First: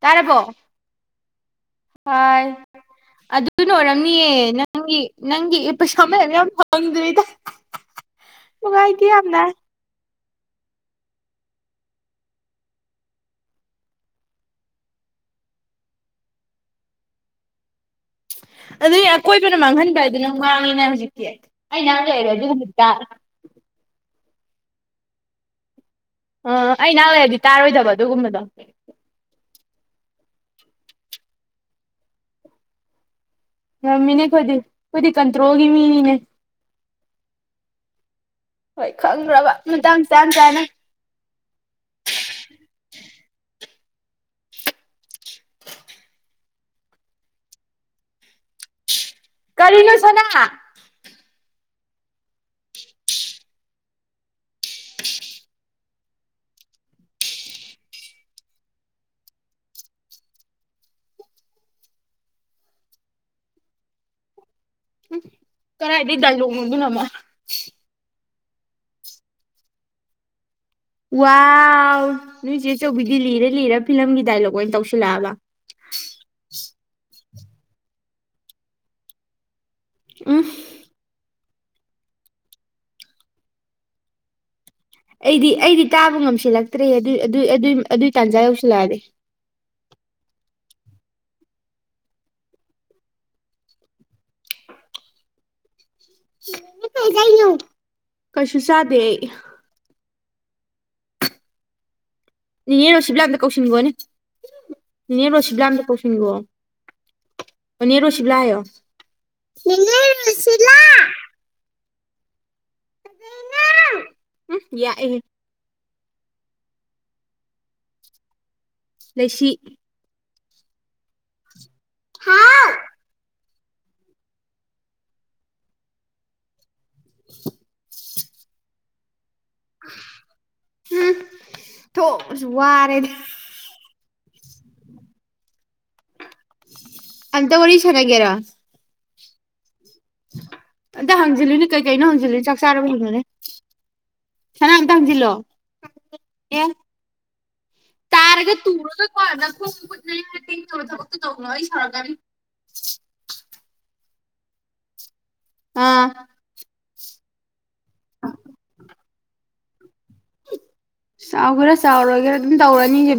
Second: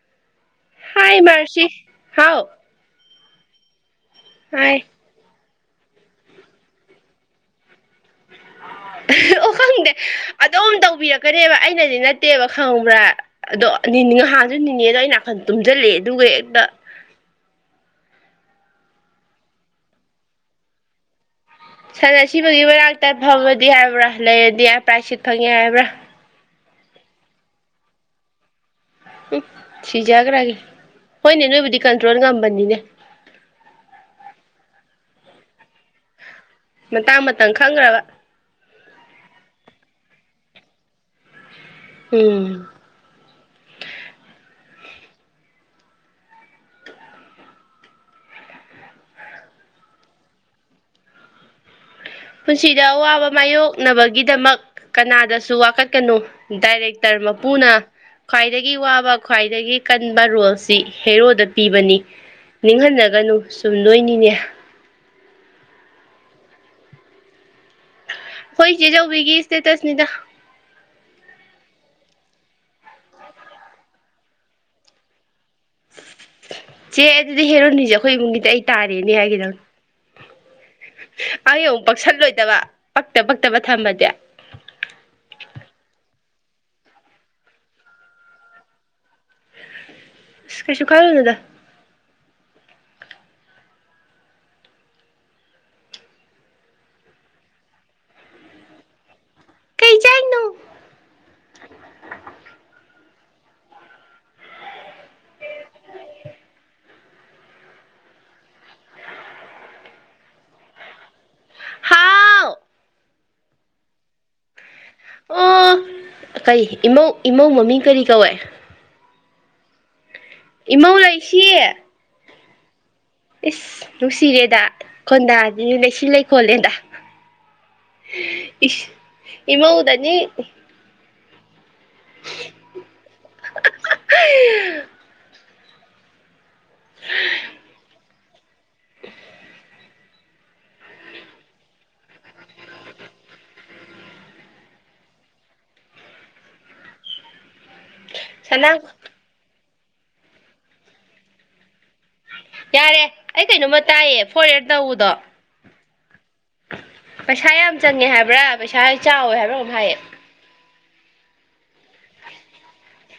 ꯇꯥꯔꯕꯣ꯫ ꯍꯥꯏ ꯃꯥꯔꯁꯤ ꯍꯥꯎ꯫ ꯍꯥꯏ ꯑꯗꯨꯅ ꯑꯣꯏꯔꯝ ꯅꯤꯌꯦ ꯍꯥꯏ ꯅꯪꯒꯤ ꯅꯪꯒꯤ ꯏ ꯄꯩꯁꯥ ꯃꯌꯥꯝ ꯌꯥꯎꯔꯤ [unintelligible] ꯗꯧꯔꯤꯗ ꯑꯣ ꯈꯪꯗꯦ꯫ ꯑꯗꯨꯝ ꯇꯧꯕꯤꯔꯛꯀꯅꯦꯕ ꯑꯩꯅꯗꯤ ꯅꯠꯇꯦꯕ ꯈꯪꯕ꯭ꯔ ꯑꯗꯣ ꯅꯤꯅꯦ ꯍꯥꯅꯖꯨ ꯅꯤꯅꯦꯗꯣ ꯑꯩ ꯅꯥꯀꯟ ꯇꯨꯝꯖꯜꯂꯑꯦ ꯑꯗꯨꯒ ꯍꯦꯛꯇ ꯑꯗꯨꯏ ꯑꯀꯣꯏꯕꯅ ꯃꯥꯡꯍꯟꯕ ꯍꯥꯏꯗꯨꯅꯦ ꯅꯪ ꯃꯥꯡꯉ‌ꯦꯅ‌ꯦ ꯍꯧꯖꯤꯛꯇꯤ꯫ ꯑꯩ ꯅꯍꯥꯛ ꯁꯟ ꯂꯩꯔꯦ ꯑꯁꯤꯕꯒꯤ ꯑꯗꯨꯒꯨꯝꯕꯗꯤ ꯇꯥ ꯃꯅꯥꯥꯛꯛꯇ ꯐꯝꯃꯗꯤ ꯍꯥꯏꯕ꯭ꯔ ꯂꯩꯔꯗꯤ ꯄ꯭ꯔꯥꯏ ꯁꯤꯠ ꯐꯪꯉꯦ ꯍꯥꯏꯕ꯭ꯔ ꯑ ꯑꯩ ꯅꯥꯛ ꯂꯩꯔꯗꯤ ꯇꯥꯔꯣꯏꯗꯧꯕ ꯑꯗꯨꯒꯨꯝꯕꯗꯣ꯫ ꯁꯤꯖꯒ꯭ꯔꯒꯦ ꯍꯣꯏꯅꯦ ꯅꯣꯏꯕꯨꯗꯤ ꯀꯟꯇ꯭ꯔꯣꯜ ꯉꯝꯕꯅꯤꯅꯦ꯫ ꯉꯝꯃꯤꯅꯦ ꯑꯩꯈꯣꯏꯗꯤ ꯑꯩꯈꯣꯏꯗꯤ ꯀꯟꯇ꯭ꯔꯣꯜꯒꯤ ꯃꯤꯅꯤꯅꯦ꯫ ꯃꯇꯥꯡ ꯃꯇꯝ ꯈꯪꯒ꯭ꯔꯕ꯫ ꯍꯣꯏ ꯈꯪꯒ꯭ꯔꯕ ꯃꯇꯥꯡ ꯆꯥꯟ ꯆꯥꯅ꯫ ꯎꯝ꯫ [inaudible] ꯀꯔꯤꯅꯣ ꯁꯅꯥ꯫ ꯄꯨꯟꯁꯤꯗ ꯑꯋꯥꯕ ꯃꯥꯏꯌꯣꯛꯅꯕꯒꯤꯗꯃꯛ ꯀꯅꯥꯗꯁꯨ ꯋꯥꯀꯠꯀꯅꯨ ꯗꯥꯏꯔꯦꯛꯇꯔ ꯃꯄꯨꯅ ꯈ꯭ꯋꯥꯏꯗꯒꯤ ꯋꯥꯕ ꯈ꯭ꯋꯥꯏꯗꯒꯤ ꯀꯟꯕ ꯔꯣꯜꯁꯤ ꯍꯦꯔꯣꯗ ꯄꯤꯕꯅꯤ ꯅꯤꯡꯍꯟꯅꯒꯅꯨ ꯆꯨꯝꯗꯣꯏꯅꯤꯅꯦ꯫ ꯀꯔꯥꯏꯗꯩ ꯗꯥꯏꯂꯣꯛꯅꯣ ꯑꯗꯨꯅ ꯑꯃꯨꯛ꯫ ꯈꯣꯏꯆꯦꯆꯧꯕꯤꯒꯤ ꯏꯁꯇꯦꯇꯁꯅꯤꯗ꯫ ꯋꯥꯎ ꯅꯣꯏ ꯆꯦꯆꯧꯕꯤꯗꯤ ꯂꯤꯔ ꯂꯤꯔ ꯐꯤꯂꯝꯒꯤ ꯗꯥꯏꯂꯣꯛ ꯑꯣꯏꯅ ꯇꯧꯁꯤꯜꯂꯛꯑꯕ꯫ ꯆꯦ ꯑꯗꯨꯗꯤ ꯍꯦꯔꯣꯅꯤꯖꯦ ꯑꯩꯈꯣꯏ ꯏꯃꯨꯡꯒꯤꯗꯤ ꯑꯩ ꯇꯥꯔꯦꯅꯦ ꯍꯥꯏꯒꯤꯗꯧꯅꯤ꯫ [unintelligible] ꯑꯩ ꯑꯃꯨꯛ ꯄꯛꯁꯜꯂꯣꯏꯗꯕ ꯄꯛꯇ ꯄꯛꯇꯕ ꯊꯝꯃꯗꯤ꯫ ꯑꯩꯗꯤ ꯑꯩꯗꯤ ꯇꯥꯕ ꯉꯝꯁꯤꯜꯂꯛꯇ꯭ꯔꯦ ꯑꯗꯨꯏ ꯑꯗꯨꯏ ꯇꯥꯟꯖꯥ ꯌꯧꯁꯤꯜꯂꯛꯑꯗꯤ꯫ ꯀꯩꯁꯨ ꯈꯜꯂꯨꯅꯨꯗ꯫ ꯅ‌ꯦ ꯀꯩ ꯆꯥꯏꯅꯣ ꯀꯁꯨ ꯆꯥꯗꯦ ꯑꯩ꯫ ꯀꯩ ꯆꯥꯏꯅꯣ꯫ ꯅꯦꯅꯦ ꯔꯣꯁꯤꯕꯤꯂ ꯑꯝꯇ ꯀꯧꯁꯤꯟꯒꯣꯅꯦ ꯅꯦꯅꯦ ꯔꯣꯁꯤꯕꯤꯂꯑꯝꯇ ꯀꯧꯁꯤꯟꯒꯣ ꯅꯦꯔꯣꯁꯤꯕꯤꯂ ꯍꯥꯏꯌꯣ ꯅꯦꯅꯦ ꯔꯣꯁꯤꯂꯥ꯫ ꯍꯥꯎ ꯀꯩꯗꯩꯅꫭ ꯑꯝꯄ ꯑꯣ ꯌꯥꯛꯑꯦꯍꯦ ꯀꯩ ꯏ ꯏꯃꯧꯏꯃꯧ ꯃꯃꯤꯡ ꯀꯔꯤ ꯀꯧꯋꯤ꯫ ꯂꯩꯁꯤ꯫ ꯏꯃꯧ ꯂꯩꯁꯤ꯫ ꯍꯥꯥꯎ ꯏꯁ ꯅꯨꯡꯁꯤꯔꯦꯗ ꯈꯣꯟꯗꯥꯖꯤꯗꯤ ꯂꯩꯁꯤ ꯂꯩꯈꯣꯜꯂꯦꯗ ꯏꯁ ꯏꯃꯧꯗꯅꯤ꯫ ꯊꯣꯛꯁꯨ ꯋꯥꯔꯦꯅꯦ ꯑꯗ ꯋꯥꯔꯤꯔꯤ ꯆꯉꯒꯦꯔ ꯑꯝꯇ ꯍꯪꯖꯤꯜꯂꯨꯅꯦ ꯀꯩꯀꯩꯅꯣ ꯍꯪꯖꯤꯜꯂꯨꯅꯤ ꯆꯥꯛ ꯆꯥꯔꯣ ꯍꯣꯡꯂꯨꯅꯦ ꯁꯅꯥ ꯑꯝꯇ ꯍꯪꯖꯤꯜꯂꯣ ꯇꯥꯔꯒ ꯁꯅꯥ ꯇꯨꯔꯗ ꯀꯔꯗ ꯍꯥꯏ ꯊꯕꯛꯇ ꯇꯧꯅ ꯑꯩ ꯁꯔ ꯌꯥꯔꯦ ꯑꯩ ꯀꯩꯅꯣꯝꯃ ꯇꯥꯏꯌꯦ ꯐꯣꯔꯦꯔ ꯇꯎꯗꯣ ꯎꯝ ꯄꯩꯁꯥ ꯌꯥꯝ ꯆꯪꯉꯦ ꯍꯥꯏꯕ꯭ꯔꯥ ꯄꯩꯁꯥ ꯆꯥꯎꯋꯦ ꯍꯥꯏꯕ꯭ꯔꯥ ꯑꯃꯨꯛ ꯍꯥꯏꯌꯦ ꯆꯥꯎ ꯈꯦꯔ ꯆꯥꯎꯔꯣꯏ ꯈꯔ ꯑꯗꯨꯝ ꯇꯧꯔꯅꯤꯁꯦ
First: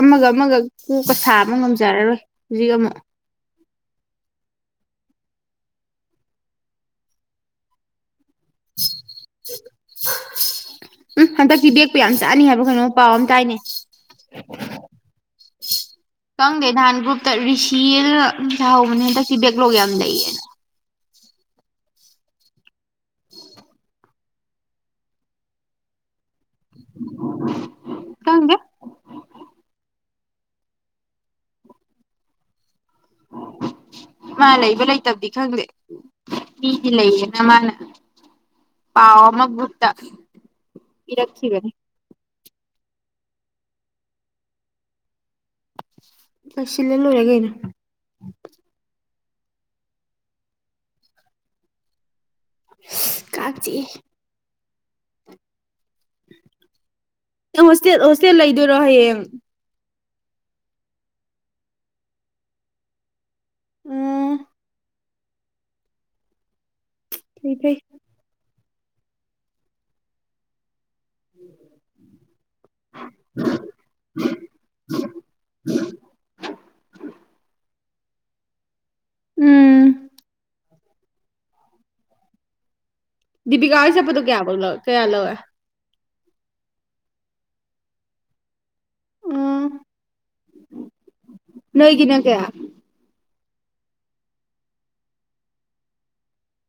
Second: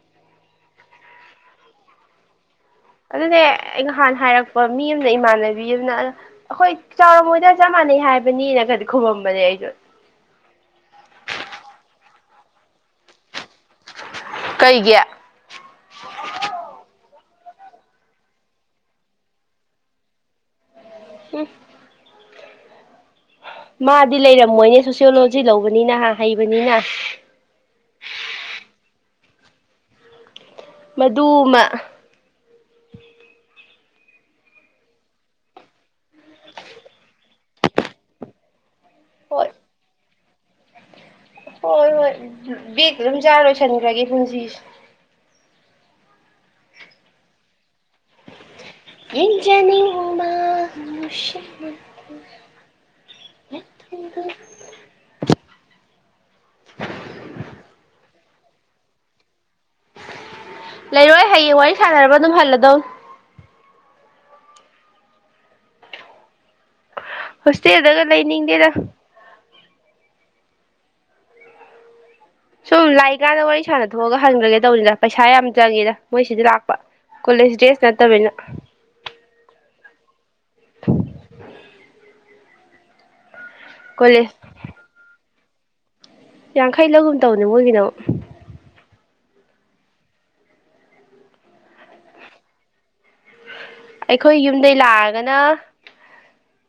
ꯑꯃꯒ ꯑꯃꯒ ꯀꯣꯛꯀ ꯁꯥ ꯑꯃ ꯉꯝꯖꯔꯔꯣꯏ ꯖꯤꯒꯃ ꯑꯗꯨꯅꯦ ꯑꯩ ꯅꯍꯥꯟ ꯍꯥꯏꯔꯛꯄ ꯃꯤ ꯑꯃꯅ ꯏꯃꯥꯟꯅꯕꯤ ꯑꯃꯅ ꯑꯩꯈꯣꯏ ꯆꯥꯎꯔꯝꯃꯣꯏꯗ ꯆꯞ ꯃꯥꯟꯅꯩ ꯍꯥꯏꯕꯅꯤꯅꯒꯗꯤ ꯈꯨꯃꯝꯕꯅꯦ ꯑꯩꯁꯨꯣ ꯎꯝ ꯍꯟꯗꯛꯇꯤ ꯕꯦꯒꯄꯨ ꯌꯥꯝ ꯆꯠꯅꯤ ꯍꯥꯏꯕ ꯀꯩꯅꯣ ꯄꯥꯎ ꯑꯃ ꯇꯥꯏꯅꯦ ꯀꯩꯒꯤ ꯀꯪꯗꯦ ꯙꯥꯟꯒꯨꯨꯞ ꯔꯤꯁꯤꯑꯅ ꯁꯥꯍꯧꯕꯅꯤ ꯍꯟꯗꯛꯁꯤ ꯕꯦꯛꯂꯣꯛ ꯌꯥꯝ ꯂꯩꯌꯦꯅ ꯎꯝ ꯃꯥꯗꯤ ꯂꯩꯔꯝꯃꯣꯏꯅꯦ ꯁꯣꯁꯤꯌꯣꯂꯣꯖꯤ ꯂꯧꯕꯅꯤꯅꯍ ꯍꯩ ꯅꯤꯅ ꯈꯪꯗꯦ ꯃꯗꯨꯃ ꯃꯥ ꯂꯩꯕ ꯂꯩꯇꯕꯗꯤ ꯈꯪꯗꯦ ꯃꯤꯗꯤ ꯂꯩꯌꯦꯅ ꯃꯥꯅ ꯄꯥꯋꯥ ꯑꯃ ꯍꯣꯏ ꯠꯇ ꯍꯣꯏ ꯍꯣꯏ ꯕꯦꯒ ꯑꯗꯨꯝ ꯆꯥꯔꯣꯏꯁꯤꯟꯈ꯭ꯔꯒꯦ ꯄꯨꯟꯁꯤꯁꯦ ꯑꯁꯤꯂ ꯂꯣꯔꯦꯒꯦꯅ ꯌꯦꯟꯖꯅꯤ ꯎ ꯃꯥ꯭ ꯀꯥꯛꯆꯥꯛꯑꯦ ꯍꯣꯁꯇꯦꯜ ꯍꯣꯁꯇꯦꯜ ꯂꯩꯗꯧꯏꯔꯣ ꯍꯌꯦꯡ ꯂꯩꯔꯣꯏ ꯍꯌꯦꯡ ꯋꯥꯔꯤ ꯁꯥꯟꯅꯔꯕ ꯑꯗꯨꯝ ꯍꯜꯂꯗꯧ ꯎꯝ ꯐꯩ ꯐꯩ ꯍꯁꯦꯜꯗꯒ ꯂꯩꯅꯤꯡꯗꯦꯗ ꯎꯝꯝ ꯁꯨꯝ ꯂꯥꯛꯏꯀꯥꯟꯗ ꯋꯥꯔꯤ ꯁꯥꯟꯅ ꯊꯣꯛꯑꯒ ꯍꯟꯈ꯭ꯔꯒꯦ ꯇꯧꯕꯅꯤꯅ ꯄꯩꯁꯥ ꯌꯥꯝ ꯆꯪꯉꯦꯗ ꯃꯣꯏ ꯁꯤꯗꯤ ꯂꯥꯛꯄ ꯀꯣꯂꯦꯖ ꯗ꯭ꯔꯦꯁ ꯠꯇꯕꯅ ꯎꯝ ꯊ ꯄꯤ ꯍꯥꯏꯁꯦꯄꯗꯨ ꯀꯌꯥ ꯀꯌꯥ ꯂꯧꯋꯦ ꯌꯥꯡꯈꯩ ꯂꯧꯒꯨꯝ ꯇꯧꯅꯦ ꯃꯣꯏꯒꯤꯅ ꯎ ꯅꯣꯏꯒꯤꯅꯪ ꯀꯌꯥ ꯑꯩꯈꯣꯏ ꯌꯨꯝꯗꯒꯤ ꯂꯥꯛꯑꯒꯅ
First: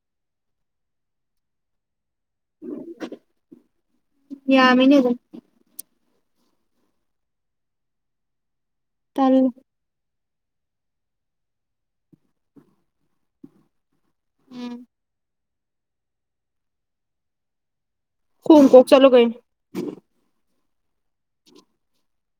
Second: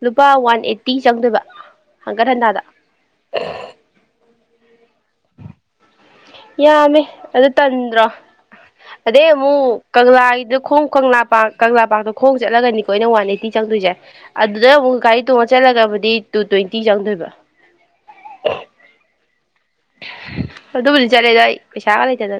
ꯂꯨꯄꯥ ꯋꯥꯟ ꯑꯦꯠꯇꯤ ꯆꯪꯗꯕ ꯍꯪꯒꯠꯍꯟꯗꯥꯗ ꯌꯥꯃꯤꯅꯦꯗ ꯌꯥꯝꯃꯦ ꯑꯗꯨ ꯇꯟꯗ꯭ꯔꯣ ꯑꯗꯦ ꯇꯜꯂꯦ ꯃ ꯀꯒꯂ ꯑꯗꯣ ꯈꯣꯡ ꯀꯪꯂꯥ ꯄꯥ ꯀꯪꯂꯥ ꯄꯥꯇꯣꯣꯡ ꯆꯠꯂꯒꯅꯤꯀꯣ ꯑꯩꯅ ꯋꯥꯟ ꯑꯩꯠꯇꯤ ꯆꯪꯗꯣꯏꯁꯦ ꯑꯗꯨꯗ ꯎ ꯀꯥꯏ ꯇꯣꯡꯉ ꯆꯠꯂꯒꯕꯨꯗꯤ ꯇꯨ ꯇ꯭ꯋꯦꯟꯇꯤ ꯆꯪꯗꯣꯏꯕ ꯍꯣꯡ ꯍꯣ ꯆꯂꯣ ꯀꯥꯏ ꯑꯗꯨꯕꯂꯤ ꯆꯦꯗꯏ ꯄꯩꯁꯥꯕ ꯂꯩ ꯆꯗ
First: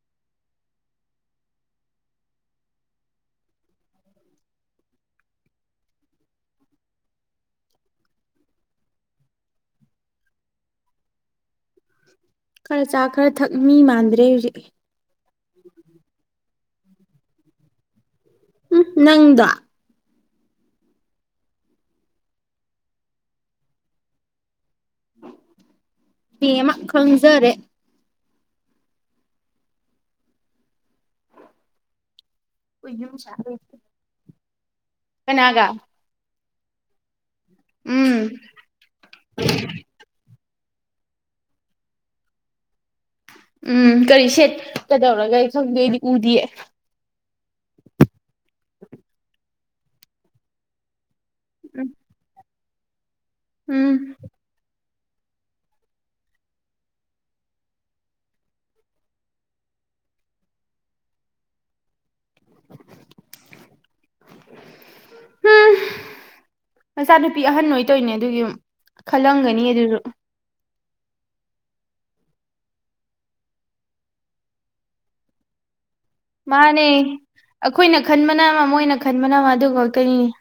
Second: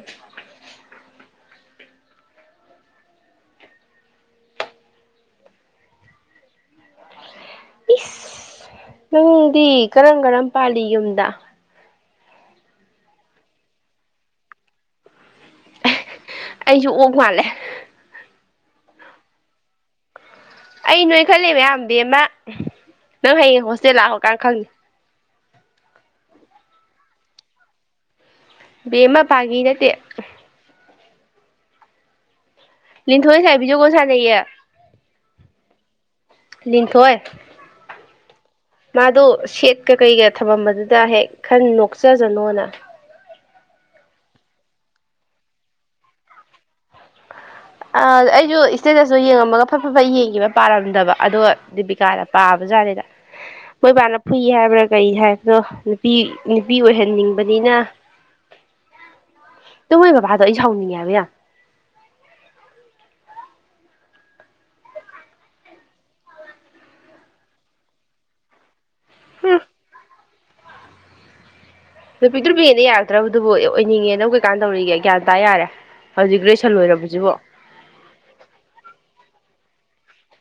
ꯏꯁ ꯅꯪꯗꯤ ꯀꯔꯝ ꯀꯔꯝ ꯄꯥꯜꯂꯤ ꯌꯨꯝꯗ ꯈꯔ ꯆꯥ ꯈꯔ ꯊꯛ ꯃꯤ ꯃꯥꯟꯗ꯭ꯔꯦ ꯍꯧꯖꯤꯛ ꯑꯦ ꯑꯩꯁꯨ ꯑꯣꯛ ꯃꯥꯜꯂꯦ ꯎꯝ ꯅꯪꯗ ꯑꯩ ꯅꯣꯏ ꯈꯜꯂꯦ ꯃꯌꯥꯝꯗꯤꯃ ꯅꯪ ꯍꯌꯦꯡ ꯍꯣꯁꯇꯦꯜ ꯂꯥꯛꯑꯣꯀꯥꯟ ꯈꯪꯉꯦ ꯍ ꯑꯃ ꯈꯪꯖꯔꯦ ꯕꯃꯄꯥꯒꯤ ꯅꯠꯇꯦ ꯂꯤ ꯊꯣꯏꯁꯥꯏ ꯕꯤꯖꯣ ꯀꯣꯟ ꯁꯥ ꯂꯩꯌꯦ ꯅꯥꯒ ꯂꯊꯣꯏ ꯃꯥꯗꯨ ꯁꯦꯠ ꯀ ꯀꯩ ꯀ ꯊꯝꯐꯝꯝ ꯑꯗꯨꯗ ꯍꯦꯛ ꯈꯔ ꯅꯣꯛꯆꯖꯅꯣꯅ ꯎꯝ ꯀꯔꯤ ꯁꯦꯠꯀꯗꯧꯔꯒ ꯑꯩ ꯈꯪꯗꯣꯏꯗꯤ ꯎꯗꯤꯌꯦ ꯑꯥ ꯑꯩ ꯏꯁꯇꯦꯗꯁꯨ ꯌꯦꯡꯉꯃꯒ ꯐ ꯐꯖ ꯌꯦꯡꯈꯤꯕ ꯄꯥꯔꯝꯗꯕ ꯑꯗꯣ ꯗꯤꯕꯤꯀꯥꯅ ꯄꯥꯕ ꯑꯗꯨꯖꯥꯔꯦꯗ ꯎꯝ ꯃꯣꯏꯕꯥꯟꯞ ꯐꯨꯏ ꯍꯥꯏꯦꯕ ꯀꯩ ꯍꯥꯏꯕꯅꯣ ꯅꯨꯄꯤ ꯅꯨꯄꯤ ꯑꯣꯏꯍꯟꯅꯤꯡꯕꯅꯤꯅ ꯇꯣꯏ ꯕꯕꯥꯗꯣ ꯑꯩ ꯁꯥꯎꯅꯤꯡꯉꯦ ꯍꯥꯏꯕ ꯌꯥ ꯎꯝ ꯃꯆꯥꯅꯨꯄꯤ ꯑꯍꯟ ꯑꯣꯏ ꯇꯣꯏꯅꯦ ꯑꯗꯨꯒꯤ ꯑꯃꯨ ꯈꯜꯂꯝꯒꯅꯤ ꯑꯗꯨꯁꯨ ꯅꯨꯄꯤꯗꯨ ꯅꯨꯄꯤꯅ ꯌꯥꯔꯛꯇ꯭ꯔꯕꯗꯨꯕꯨ ꯑꯣꯏꯅꯤꯡꯉꯦ ꯅ ꯀꯩꯀꯥꯟꯅ ꯇꯧꯔꯤꯒꯦ ꯒ꯭ꯌꯥꯟ ꯇꯥ ꯌꯥꯔꯦ ꯍꯧꯖꯤꯛ ꯒ꯭ꯔꯦꯖꯨꯑꯦꯁꯟ ꯃꯥꯅꯦ ꯂꯣꯏꯔꯕꯁꯤꯕꯣ ꯑꯩꯈꯣꯏꯅ ꯈꯟꯕꯅ ꯑꯃ ꯃꯣꯏꯅ ꯈꯟꯕꯅ ꯑꯃꯥ ꯑꯗꯨꯒ [unintelligible]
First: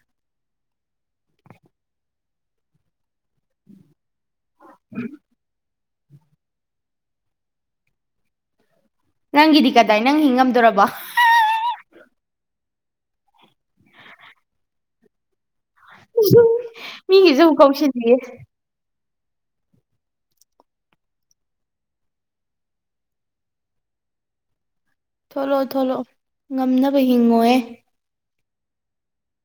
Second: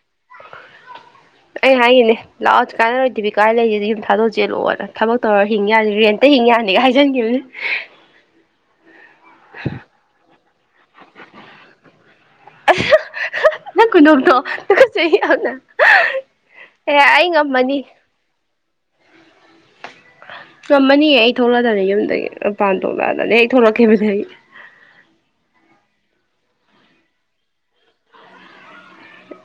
ꯑꯩ ꯍꯥꯏꯒꯅꯦ ꯂꯥꯛꯑꯣ ꯀꯥꯏꯅꯔꯣꯏꯗꯕꯤ ꯀꯥꯏ ꯂꯩꯒꯦꯗꯤꯨꯝ ꯊꯥꯗꯣꯛ ꯆꯦꯜꯂꯣꯑꯣꯅ ꯊꯕꯛ ꯇꯧꯔ ꯍꯤꯡ ꯌꯥ ꯦꯟꯇ ꯍꯤꯡ ꯌꯥꯅꯤꯒ ꯍꯥꯏꯖꯟꯈꯤꯕꯅꯦ ꯅꯪꯒꯤꯗꯤ ꯀꯗꯥꯏ ꯅꯪ ꯍ ꯉꯝꯗꯔꯕ ꯅ ꯀꯅ ꯅꯁꯅ ꯃꯤꯖꯨ ꯃꯤꯒꯤꯖꯨ ꯑꯃꯨꯛ ꯀꯧꯁꯤꯜꯂꯤꯌꯦ ꯉꯝꯃꯅꯤꯌꯦ ꯑꯩ ꯊꯣꯛꯂꯛꯑꯗꯅꯦ ꯌꯨꯝꯗꯒꯤ ꯃꯄꯥꯟ ꯊꯣꯛꯂꯛꯑꯗꯅꯦ ꯑꯩ ꯊꯣꯛꯂꯛꯈꯤꯕꯗꯩ ꯊꯣꯛꯂꯛꯑꯣ ꯊꯣꯂꯛꯑꯣ ꯉꯝꯅꯕ ꯍꯤꯡꯉꯣꯍꯦ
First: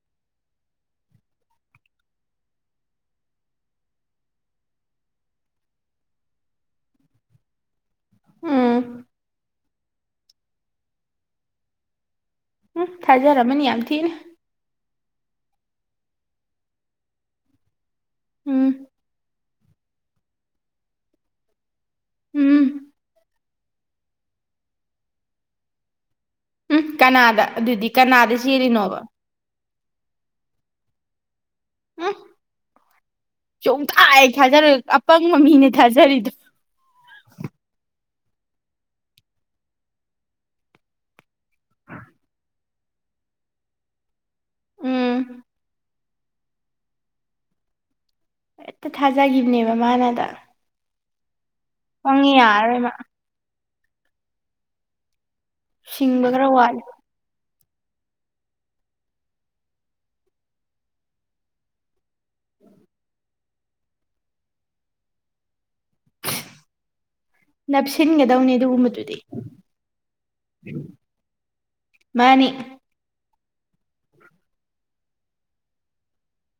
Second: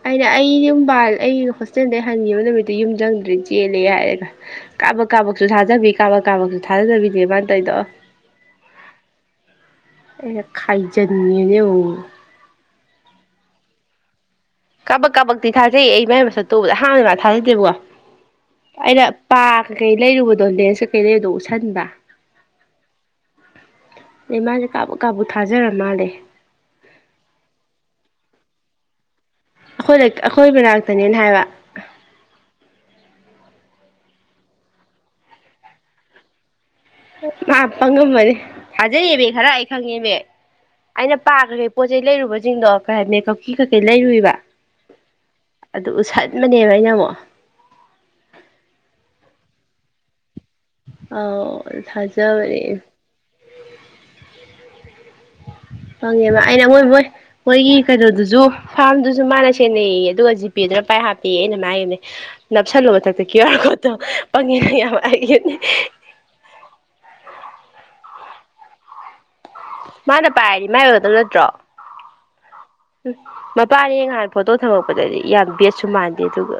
ꯑꯩꯅ ꯑꯩ ꯌꯨꯝ ꯕꯥꯜ ꯑꯩꯩ ꯍꯣꯁꯇꯦꯜꯗꯩ ꯍꯟꯒꯤꯕ ꯅꯨꯃꯤꯠꯇꯨ ꯌꯨꯝ ꯆꯪꯗ꯭ꯔꯤ ꯆꯦꯜꯂꯦ ꯍꯥꯏꯔꯒ ꯀꯥꯕꯛ ꯀꯥꯕꯛꯁꯨ ꯊꯥꯖꯕꯤ ꯀꯥꯕꯛ ꯀꯥꯕꯛꯁꯨ ꯊꯥꯖꯗꯕꯤꯅꯦ ꯃꯥꯅ ꯇꯧꯏꯗꯣ ꯎꯝ ꯑꯩꯅ ꯈꯥꯏꯖꯟꯕꯤꯅꯤ ꯑꯃꯨꯛꯃꯨꯛ ꯎꯝ ꯊꯥꯖꯔꯃꯅꯤ ꯌꯥꯝ ꯊꯤꯅ ꯀꯥꯕꯛ ꯀꯥꯕꯛꯇꯤ ꯊꯥꯖꯩ ꯑꯩ ꯃꯥꯏ ꯃꯁꯛꯇꯣ ꯎꯕꯗ ꯑꯍꯥꯟꯕꯗ ꯃꯥ ꯊꯥꯖꯗꯦꯕꯀꯣ ꯎꯝ ꯑꯩꯩꯅ ꯄꯥ ꯀꯩ ꯀꯩ ꯂꯩꯔꯨꯕꯗꯣ ꯂꯦꯟꯁ ꯀꯩ ꯀꯩ ꯂꯩꯔꯨꯕꯗꯣ ꯎꯠꯁꯟꯕ ꯎꯝ ꯑꯗꯩ ꯃꯥꯖꯦ ꯀꯥꯕꯨꯛ ꯀꯥꯕꯨꯛ ꯊꯥꯖꯔ ꯃꯥꯜꯂꯦ ꯎꯝ ꯀꯅꯥꯗ ꯑꯗꯨꯗꯤ ꯀꯅꯥꯗ ꯆꯦꯜꯂꯤꯅꯣꯕ ꯑꯈꯣꯏ ꯂꯩ ꯑꯈꯣꯏ ꯃꯅꯥꯛꯇꯅꯦꯅ ꯍꯥꯏꯕ ꯎꯝ ꯁꯨꯡꯊꯥ ꯍꯦꯛ ꯊꯥꯖꯔꯣꯏ ꯑꯄꯪꯕ ꯃꯤꯅꯦ ꯊꯥꯖꯔꯤꯗꯣ ꯊꯥꯖꯩꯌꯦꯃꯤ ꯈꯔ ꯑꯩ ꯈꯪꯉꯦꯃꯤ ꯑꯩꯅ ꯄꯥ ꯀꯩ ꯀꯩ ꯄꯣꯠ ꯆꯩꯩ ꯂꯩꯔꯨꯕꯖꯤꯡꯗꯣ ꯀꯩ ꯍꯥꯏ ꯃꯦꯛ ꯀꯞꯀꯤ ꯀꯩ ꯀꯩ ꯂꯩꯔꯨꯏꯕ ꯎꯝ ꯑꯗꯨ ꯎꯠꯁꯟꯕꯅꯦꯕ ꯑꯩꯅ ꯑꯃꯨꯛ ꯍꯦꯛꯇ ꯊꯥꯖꯒꯤꯕꯅꯦꯕ ꯃꯥꯅ ꯑꯗ ꯑꯥꯎ ꯄꯪꯉꯤ ꯌꯥꯔꯔꯣꯏ ꯃꯥ ꯁꯤꯡꯕ ꯄꯪꯉꯦꯕ ꯈꯔ ꯑꯩꯅ ꯃꯣꯏ ꯋꯥꯠꯂꯤ ꯃꯣꯏ ꯃꯣꯏꯒꯤ ꯀꯩꯅꯣꯗꯨꯁꯨ ꯐꯥꯔꯝꯗꯨꯁꯨ ꯃꯥꯅ ꯁꯦꯟꯅꯩꯌꯦ ꯑꯗꯨꯒ ꯖꯤꯄꯦꯗꯨꯅ ꯄꯥꯏ ꯍꯥꯞꯄꯦꯌꯦ ꯑꯩꯅ ꯃꯥꯏ ꯍꯥꯏꯒꯤꯕꯅꯤ ꯅꯞꯁꯜꯂꯨ ꯃꯊꯛꯇ ꯀ꯭ꯌꯨ ꯑꯥꯔ ꯀꯣꯠꯇꯣ ꯄꯪꯉꯦ ꯅꯪ ꯌꯥꯝ ꯍꯥꯏꯒꯤꯕꯅꯤ ꯅꯞꯁꯤꯟꯒꯗꯧꯅꯦ ꯑꯗꯨꯒꯨꯝꯕꯗꯨꯗꯤ ꯃꯥꯅ ꯄꯥꯏꯔꯗꯤ ꯃꯥꯏ ꯑꯣꯏꯒꯗꯕ ꯅꯠꯇ꯭ꯔꯣ ꯃꯥꯅꯤ ꯃꯄꯥꯅꯦꯌꯦ ꯉꯍꯥꯟ ꯐꯣꯇꯣ ꯊꯝꯃꯛꯄꯗꯗꯤ ꯌꯥꯝ ꯕꯦꯠꯁꯨ ꯃꯥꯟꯗꯦ ꯑꯗꯨꯒ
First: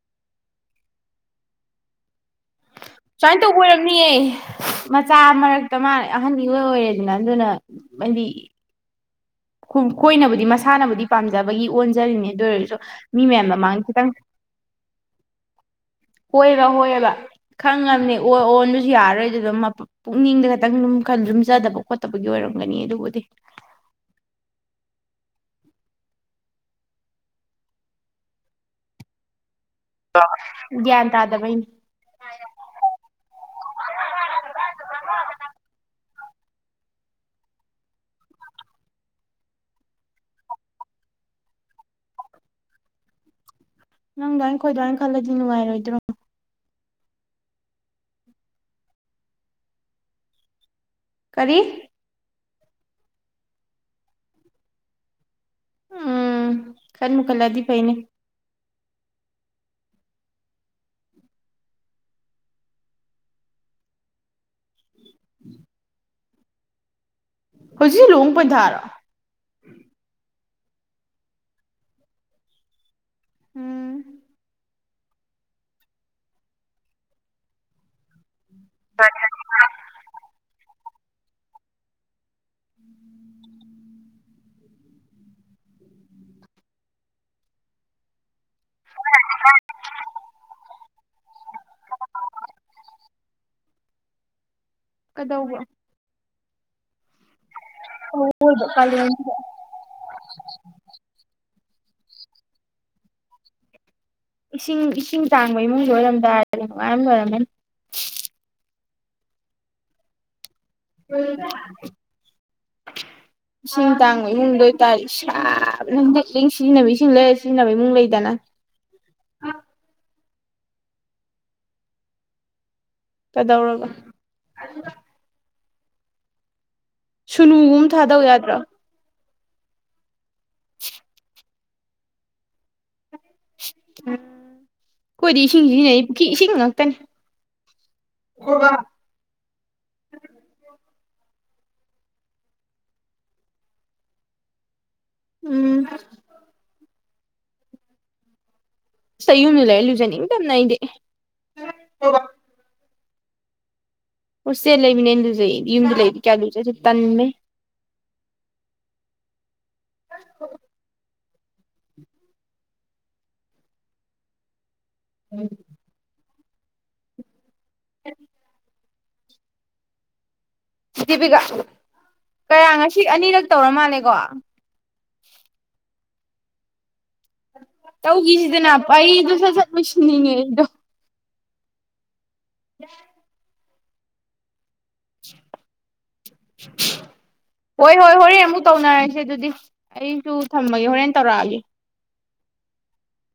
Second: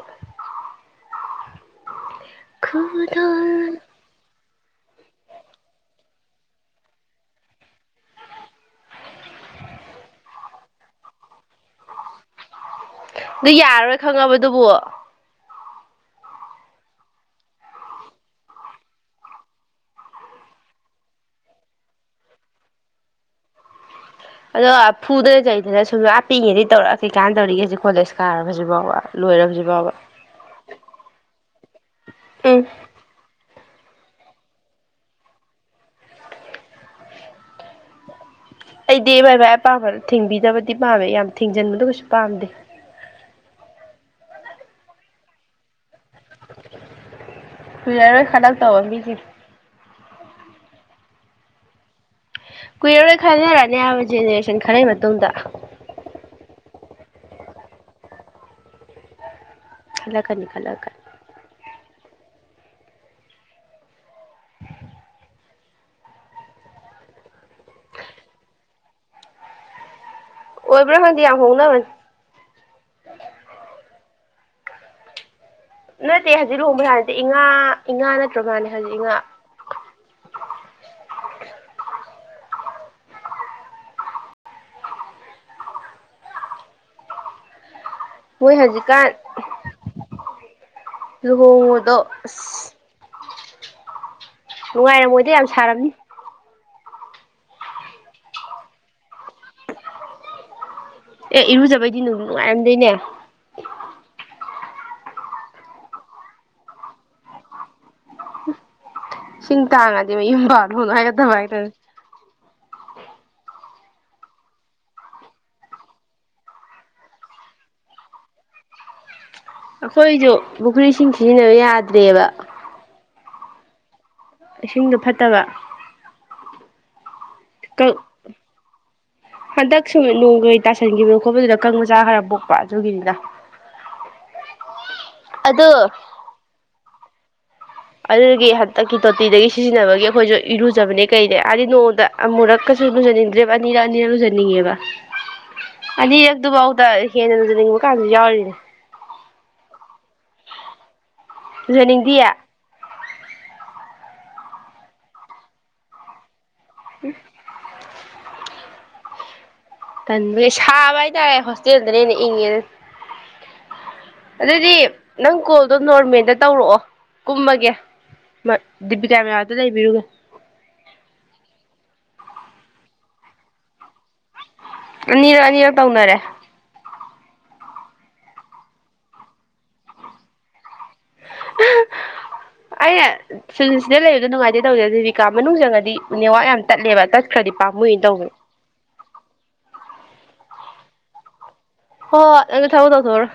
ꯁꯨꯃꯥꯏ ꯇꯧꯕ ꯑꯣꯏꯔꯝꯅꯤꯌꯦ ꯃꯆꯥ ꯃꯔꯛꯇ ꯃꯥꯅ ꯑꯍꯟ ꯏꯑꯣꯏ ꯑꯣꯏꯔꯦꯗꯅ ꯑꯗꯨꯅ ꯍꯥꯏꯗꯤ ꯈꯨꯡ ꯈꯣꯏꯅꯕꯨꯗꯤ ꯃꯁꯥꯅꯕꯨꯗꯤ ꯄꯥꯝꯖꯕꯒꯤ ꯑꯣꯟꯖꯔꯤꯅꯦ ꯑꯗꯨ ꯑꯣꯏꯔꯁꯨ ꯃꯤ ꯃꯌꯥꯝ ꯑꯗꯨ ꯃꯃꯥꯡꯗ ꯌꯥꯔꯔꯣꯏ ꯈꯤꯇꯪ ꯈꯪꯉꯕꯗꯨꯕꯨ ꯍꯣꯏꯕ ꯍꯣꯏꯑꯕ ꯈꯪꯉꯕꯅꯤ ꯑꯣ ꯑꯣꯟꯗꯨꯁꯨ ꯌꯥꯔꯣꯏꯗꯨꯗ ꯃꯄ ꯄꯨꯛꯅꯤꯡꯗ ꯈꯇꯪ ꯂꯨꯝ ꯈꯔ ꯂꯨꯝꯖꯗꯕ ꯈꯣꯠꯇꯕꯒꯤ ꯑꯣꯏꯔꯝꯒꯅꯤ ꯑꯗꯨꯕꯨꯗꯤ ꯑꯗꯣ ꯑꯥ ꯐꯨꯗꯅ ꯆꯩꯗꯅ ꯁꯨꯝ ꯑꯥ ꯄꯤꯛꯏꯉꯩꯗꯩ ꯇꯧꯔꯛꯑ ꯀꯩ ꯀꯥꯟꯅꯗꯣꯔꯤꯒꯦ ꯍꯧꯖꯤꯛ ꯀꯣꯂꯦꯖ ꯀꯥꯔꯕꯖꯤ ꯐꯥꯎꯕ ꯂꯣꯏꯔꯕꯖꯤ ꯒ꯭ꯌꯥꯟ ꯇꯥꯗꯕꯩꯅꯤ ꯂꯧꯁꯤꯟꯕ ꯎꯝ ꯉꯝꯗꯕ ꯑꯩꯗꯤ ꯃꯥꯏ ꯃꯥꯏ ꯑꯄꯥꯝꯕꯗ ꯊꯤꯡꯕꯤꯗꯕꯗꯤ ꯄꯥꯝꯃꯦ ꯌꯥꯝ ꯊꯤꯡꯖꯤꯟꯕꯗ ꯀꯩꯁꯨ ꯄꯥꯝꯗꯦ ꯅꯪꯗꯣꯏ ꯑꯩꯩꯈꯣꯏꯗꯣꯏ ꯈꯜꯂꯗꯤ ꯅꯨꯡꯉꯥꯏꯔꯣꯏꯗ꯭ꯔꯣ ꯀꯨꯏꯔꯔꯣꯏ ꯈꯜꯂꯛꯇꯧꯕ ꯃꯤꯖꯤꯡ ꯀꯔꯤ ꯀꯨꯏꯔꯔꯣꯏ ꯈꯟꯅꯔꯛꯑꯅꯤ ꯍꯥꯏꯕ ꯖꯦꯅꯦꯔꯦꯁꯟ ꯈꯔꯒꯤ ꯃꯇꯨꯡꯗ ꯎꯝ ꯈꯟꯕꯨ ꯈꯜꯂꯛꯑꯗꯤ ꯐꯩꯅꯦ ꯈꯜꯂꯛꯀꯅꯤ ꯈꯜꯂꯛꯀꯅꯤ ꯍꯧꯖꯤꯛ ꯂꯨꯍꯣꯡ ꯄꯥꯟꯊꯥꯔꯣ ꯑꯣꯏꯕ꯭ꯔ ꯍꯗꯤ ꯌꯥꯝ ꯍꯅ ꯎꯝ ꯅꯠꯇꯦ ꯍꯧꯖꯤꯛ ꯂꯨꯍꯣꯡꯕ꯭ꯔꯥꯠꯇꯦ ꯏꯉꯥ ꯏꯥꯅ ꯗ꯭ꯔꯃꯅꯦ ꯍꯧꯖꯤꯛ ꯉꯥ ꯃꯣꯏ ꯍꯧꯖꯤꯛꯀꯥꯟ ꯂꯨꯍꯣꯡꯉꯗꯣ ꯑꯁ [inaudible] ꯅꯨꯡꯉꯥꯏꯔꯝꯃꯣꯏꯗ ꯌꯥꯝ ꯀꯩꯗꯧꯕ ꯁꯥꯔꯝꯅꯤ [inaudible] [unintelligible] [inaudible] ꯏꯔꯨꯖꯕꯩꯗꯤꯅꯅꯨꯡ ꯅꯨꯡꯉꯥꯏꯔꯝꯗꯣꯏꯅꯦ ꯏꯁꯤꯡ ꯏꯁꯤꯡ ꯇꯥꯡꯕ ꯏꯃꯨꯡꯗ ꯑꯣꯏꯔꯝꯗꯥꯔ ꯅꯨꯡꯉꯥꯏꯝ ꯂꯣꯏꯔꯝꯃꯦꯅ ꯁꯤꯡ ꯇꯥꯡꯉꯗꯤ ꯃꯌꯨꯝ ꯍꯅ ꯍꯥꯏꯒꯗꯕꯥꯏꯅ ꯏꯁꯤꯡ ꯇꯥꯡꯕ ꯏꯃꯨꯡꯗ ꯑꯣꯏꯇꯥꯔꯦ ꯏꯁꯅꯟꯗꯤ ꯂ ꯁꯤꯖꯤꯟꯅꯕ ꯏꯁꯤꯡ ꯂꯩꯔ ꯁꯤꯖꯤꯟꯅꯕ ꯏꯃꯨꯡ ꯂꯩꯗꯅ ꯑꯩꯈꯣꯏꯁꯨ ꯄꯨꯈ꯭ꯔꯤꯁꯤꯡ ꯁꯤꯖꯤꯟꯅꯕ ꯌꯥꯗ꯭ꯔꯦꯕ ꯀꯗꯧꯔꯒ ꯏꯁꯤꯡꯗꯣ ꯐꯠꯇꯕ ꯁꯨꯅꯨꯒꯨꯝ ꯊꯥꯗꯧ ꯌꯥꯗ꯭ꯔꯥ ꯑꯗꯁꯨ ꯂꯨ ꯑꯣꯏꯣꯏ ꯇꯣ ꯑꯀꯪ ꯃꯆꯥ ꯈꯔ ꯄꯣꯛꯄ ꯑꯗꯨꯒꯤꯅꯤꯅ ꯑꯩꯈꯣꯏꯗꯤ ꯏꯁꯤꯡ ꯑꯗꯣ ꯁꯤꯖꯤꯟꯅꯩ ꯏꯁꯤꯡ ꯉꯥꯛꯇꯅꯤ ꯑꯗꯨꯗꯒꯤ ꯍꯟꯗꯛꯀꯤ ꯇꯣꯇꯤꯗꯒꯤ ꯁꯤꯖꯤꯟꯅꯕꯒꯤ ꯑꯩꯈꯣꯏꯁꯨ ꯏꯔꯨꯖꯕꯅꯦ ꯀꯩꯗ ꯑꯥꯔꯗꯤ ꯅꯣꯡꯗ ꯑꯃꯨꯔꯛꯀꯁꯨ ꯂꯨꯖꯟꯅꯤꯡꯗ꯭ꯔꯦꯕ ꯑꯅꯤꯔꯛ ꯑꯅꯤꯔ ꯂꯨꯖꯟꯅꯤꯡꯉꯦꯕ ꯎꯝ ꯑ ꯌꯦ ꯕꯥꯥꯎꯗ ꯍꯅꯦ꯭ꯔ ꯅꯤꯡ ꯀꯥꯟꯗ ꯌꯥꯎꯔꯤꯗꯤ ꯁ ꯌꯨꯝꯗ ꯂ ꯂꯩꯔꯂꯨꯖꯅꯤ ꯏ ꯅ ꯏꯗꯤ ꯂꯨꯖꯅꯤꯡꯗꯤꯌꯦ ꯍꯔꯁꯦ ꯂꯩꯕꯤ ꯅ ꯏ ꯂꯩ ꯏ ꯂꯩꯔꯤ ꯀꯌꯥꯒ ꯁ ꯇꯟꯃꯤ ꯇꯟꯕꯩ ꯁꯕꯩ ꯌꯥ ꯍꯣꯁꯇꯗꯅꯦꯅꯦ ꯏꯉꯦꯗ ꯑꯗꯨꯗꯤ ꯅꯪ ꯀꯣꯜꯗꯣ ꯅꯣꯔꯃꯤꯟꯗ ꯇꯧꯔꯛꯑꯣ ꯀꯨꯝꯃꯒꯦ ꯃ ꯄꯀꯥ ꯃ ꯌꯥꯗ ꯂꯩ ꯄꯤꯔꯨꯒ ꯗꯗꯤꯕꯤꯀ ꯀꯌꯥ ꯉꯁꯤ ꯑꯅꯤꯔꯛ ꯇꯧꯔ ꯃꯥꯜꯂꯦꯀꯣ ꯑꯅꯤꯔꯛ ꯑꯅꯤꯔꯛ ꯇꯧꯅꯔꯦ ꯇꯧꯈꯤꯁꯤꯗꯅꯄ ꯑꯩꯗꯣ ꯁꯠ ꯁꯠ ꯂꯣꯏꯁꯤꯟꯅꯤꯡꯉꯦ ꯑꯩꯗꯣ [unintelligible] ꯑꯩ ꯁꯤꯁꯤꯡ ꯁꯤꯗ ꯂꯩꯕ ꯅꯨꯡꯉꯥꯏꯔꯦ ꯇꯧꯗꯦ ꯖꯤꯕꯤꯀꯥ ꯃꯅꯨꯡ ꯆꯪꯉꯗꯤ ꯅꯦꯋꯥꯥꯛ ꯌꯥꯝ ꯇꯠꯂꯦꯕ ꯇꯠꯈ꯭ꯔꯗꯤ ꯍꯣꯏ ꯄꯥꯝꯃꯨꯅ ꯍꯣꯏ ꯇꯧꯋ ꯍꯣꯔꯦꯟ ꯑꯃꯨꯛ ꯇꯧꯅꯔꯁꯦ ꯑꯗꯨꯗꯤ ꯑꯩꯁꯨ ꯊꯝꯃꯒꯦ ꯍꯣꯔꯦꯟ ꯇꯧꯔꯛꯑꯒꯦ ꯍ ꯊꯕꯗꯧ ꯊꯔ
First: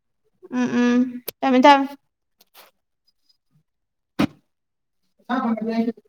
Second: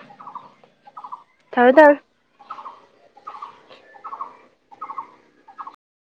ꯎꯝ ꯎꯝ ꯇꯃꯤ ꯇ [inaudible]